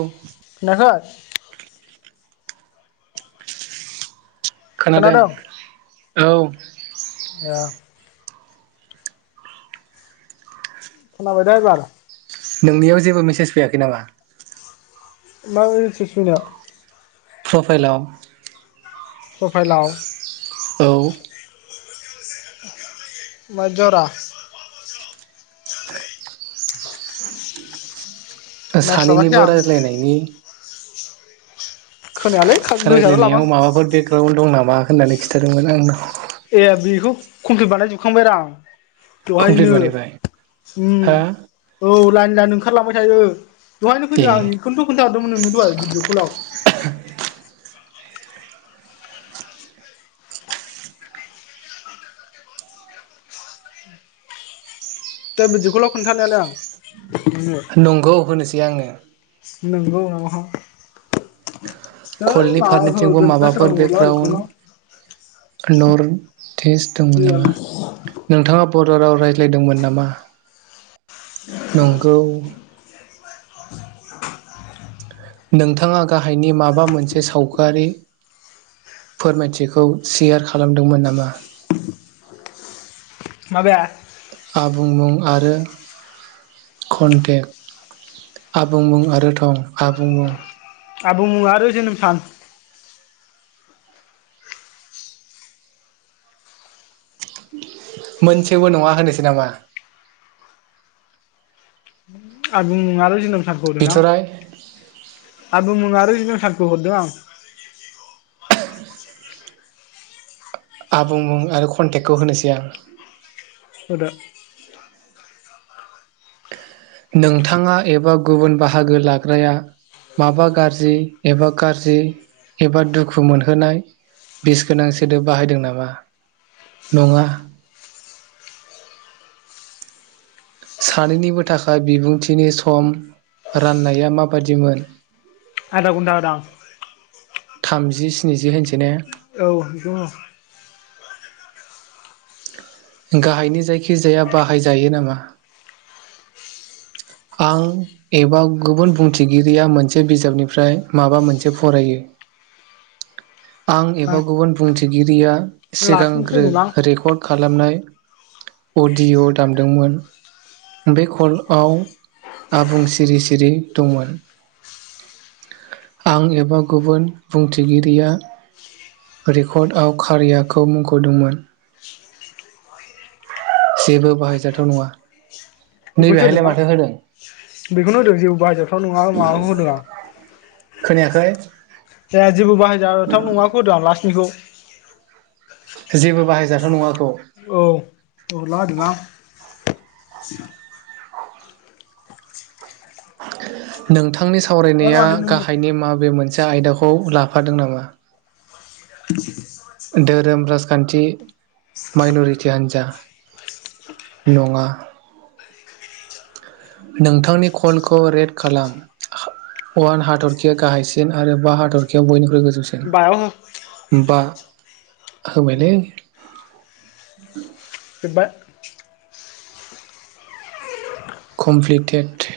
औ खोनादों औ। ए खोनाबाय दे एबार। नोंनियाव जेबो मेसेज फैयाखै नामा। मा मेसेस फैनो। प्रफाइलाव। प्रफाइलाव। औ। मा ज'रा नायस्लाबाखै सानैनिबो आं रायज्लायनायनि खोनायालै गोजानाव लाबां रायज्लायनायाव माबाफोर बेकग्राउड दं ना मा होननानै खिन्थादोंमोन आंनाव। ए बेखौ कमप्लिट बानायजोबखांबाय र आं। कमप्लिट बेहायनो बानायबाय उम हा औ। अब्ला निलाानो ओंखारलांबाय थायो। दहायनो फैदो ए आं बेखौनोथ' खोन्थाहरदोंमोन नोंनो दहाय भिडिअ कलाव। दा बिदिखौल' खोन्थानायालाय आं नोंनो नंगौ होनोसै आंङो। नंगौ नहाव कलनि फारनिथिंबो माबाफोर बेकग्राउन बिखौनो नरथ्रेस दंङमोन नामा? नोंथांङा बर' राव रायज्लायदोंमोन नामा नंगौ। नोंथांङा गाहायनि माबा मोनसे सावगारि फोरमायथिखौ सेयार खालामदोंमोन नामा? माबाया आबुं मुं आरो कन्टेग आबुं मुं आरो थं आबुं मुं आबुं मुं आरो जोनोम सान मोनसेबो नंङा होनोसै नामा? आबुं मुं आरो जोनोम बिथ'राय [unintelligible] आबु मुं आरो जोनोम सान खौ हरदों आं आबुं मुं आरो कन्टेक्टखौ होनोसै आं होदो नोंथांङा एबा गुबुन बाहागो लाग्राया माबा गाज्रि एबा गाज्रि एबा दुखु मोनहोनाय बिस गोनां सोदोब बाहायदों नामा नंङा? सानैनिबो थाखाय बिबुंथिनि सम राननाया माबादिमोन? आदागन्दा होदां। थामजि स्निजि होनसै ने? औ बेखौ हो गाहायनि जायखिजाया बाहायजायो नामा? आं एबा गुबुन बुंथिगिरिया मोनसे बिजाबनिफ्राय माबा मोनसे फरायो। आं एबा गुबुन बुंथि गिरिया लास्टखौ सिगांग्रो सोदोंलां रेकर्ड खालामनाय अडिअ दामदोंमोन बे कल ओव आबुं सिरि सिरि दंमोन आं एबा गुबुन बुंथिगिरिया रेकर्डआव कारियाखौ मुंख'दोंमोन। जेबो बाहायजाथाव नंङा? बेखौसो होदों आं बेखौनो होदों जिबो बाहाय जाथाव नंङा माबाखौ होदों आं याखै? जाया जेबो बाहाय जाथाव नंङाखौ होदां लास्टनिखौ जेबो बाहायजाथाव नंङाखौ। औ औला होदोंलां। [unintelligible] नोंथां थांनि सावरायनाया गाहायनि मा बे मोनसे दा आयदाखौ लाफादों नामा? [inaudible] धोरोम राजखान्थि माइन'रिटि हान्जा नंङा नोंथांनि कलखौ रेड खालाम अआन हाथरखिया गाहायसिन आरो बा हाथरखियाव बयनिख्रुइ गोजौ हुसेन बायाव हो बा होबायलै जोबाय कमप्लिटेड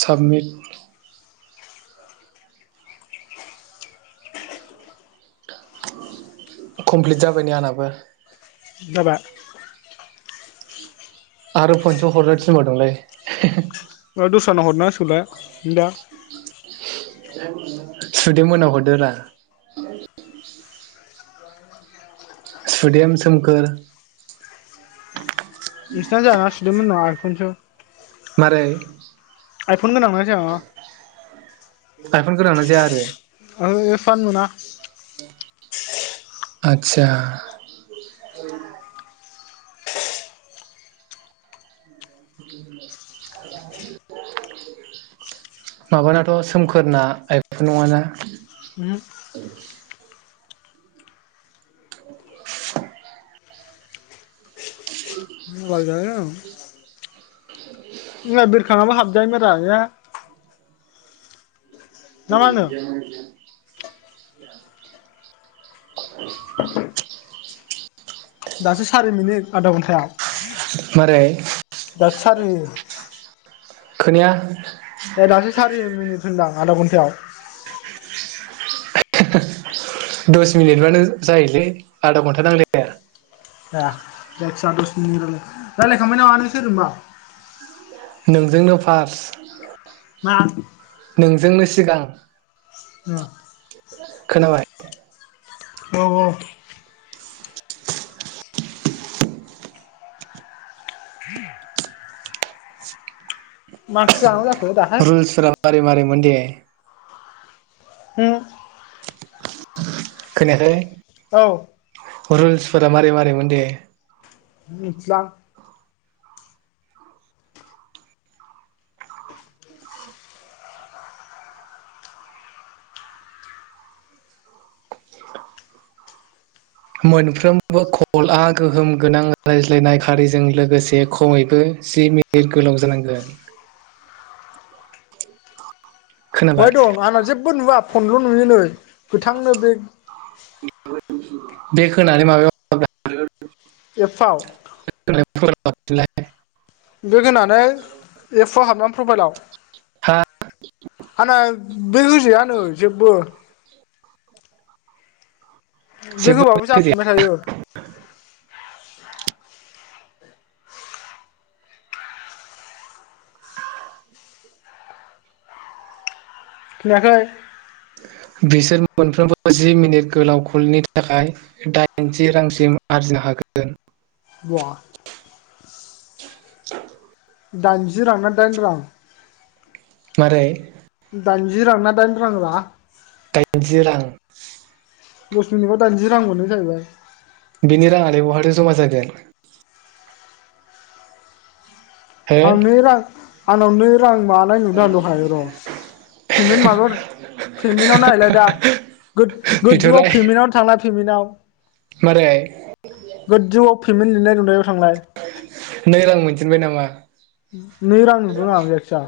साबमिट कमप्लिट जाबायनि आंनाबो माबा आरो फनस' हरनो थिनबादोंलै दस्रानाव हरनां सिगोनलाया नोदा सुदोमोनाव हरदोरा सुदेम सोमखोर इसना जायाना सु देममोन नख आइफनस आरोै आइफन गोनांना जाया ना आइफनगोनां ना जाया आरो? ओ इफानो मोना आतसा [inaudible] माबानाथ' सोमखोरना आइफनब ओमहो नङाना मबाइल [inaudible] गैयालै आंनाव औ जोंना बेरखाङाबो हाबजायो मोनरा ने [inaudible] [inaudible] दासो सारि मिनिट आधा घन्टा था मारै दासो सारि खोनाया ए दासो सारि आरि आधा घन्टायाव दस मिनिटबानो जाहोलै आधा घन्टा नांलाया ए रायलायखांबाय नामा नों सोरजों बा नोंजोंनो फ्रास मा नोंजोंनोसी सिगां न खोनाबाय औ औ मास माजाखो रुल्सफोरा मारै मारै मोनदे [inaudible] होम खोनायाखै औ रुल्सफोरा मारै मारै मोन दे? मिथलां [inaudible] मोनफ्रोमबो कलआ गोहोम गोनां रायज्लायनाय खारिजों लोगोसे खमैबो जि मिनिट गोलाव जानांगोन। [inaudible] बहाय खोनाबाय दं आंना जेबो नुआ फनल' नुयो नै? गोथांनो बे बे खोनानै माबायाव [unintelligible] एफाव हाबदोलाय दोद होनानै एफाव हाबलां हा प्रबाइलाव आना बे होजायानो जेबो बे जेबो होबाबो होजाया जाफिनबाय थायो। खोनायाखै? बिसोर मोनफ्रोमबो जि मिनिट गोलाव खलनि थाखाय दाइनजि रांसिम आरजिनो हागोन। बवा [inaudible] दाइनजि रां ना दाइन रां? मारै दाइनजि रां ना दाइन रां रा? दाइनजि रां। दस मिनिट गाव दाइनजि रां मोनो जाहैबाय। बिनि राङालाय बहाथो ज'मा जागोन? हो आ मिरां आं नावनो रां मानाय नुदों आं दहाय र' पेमेन हाबायाव पेमेनाव नायहैलाय दा। बेथ' गोद-गोदजौआव राय पेमेनाव थांना पेमेनाव मारै गोदजौआव फेमेन लिरनाय दं। नायाव थांलाय जेनबाय नामा? नै रां नुदों आं जायखि जा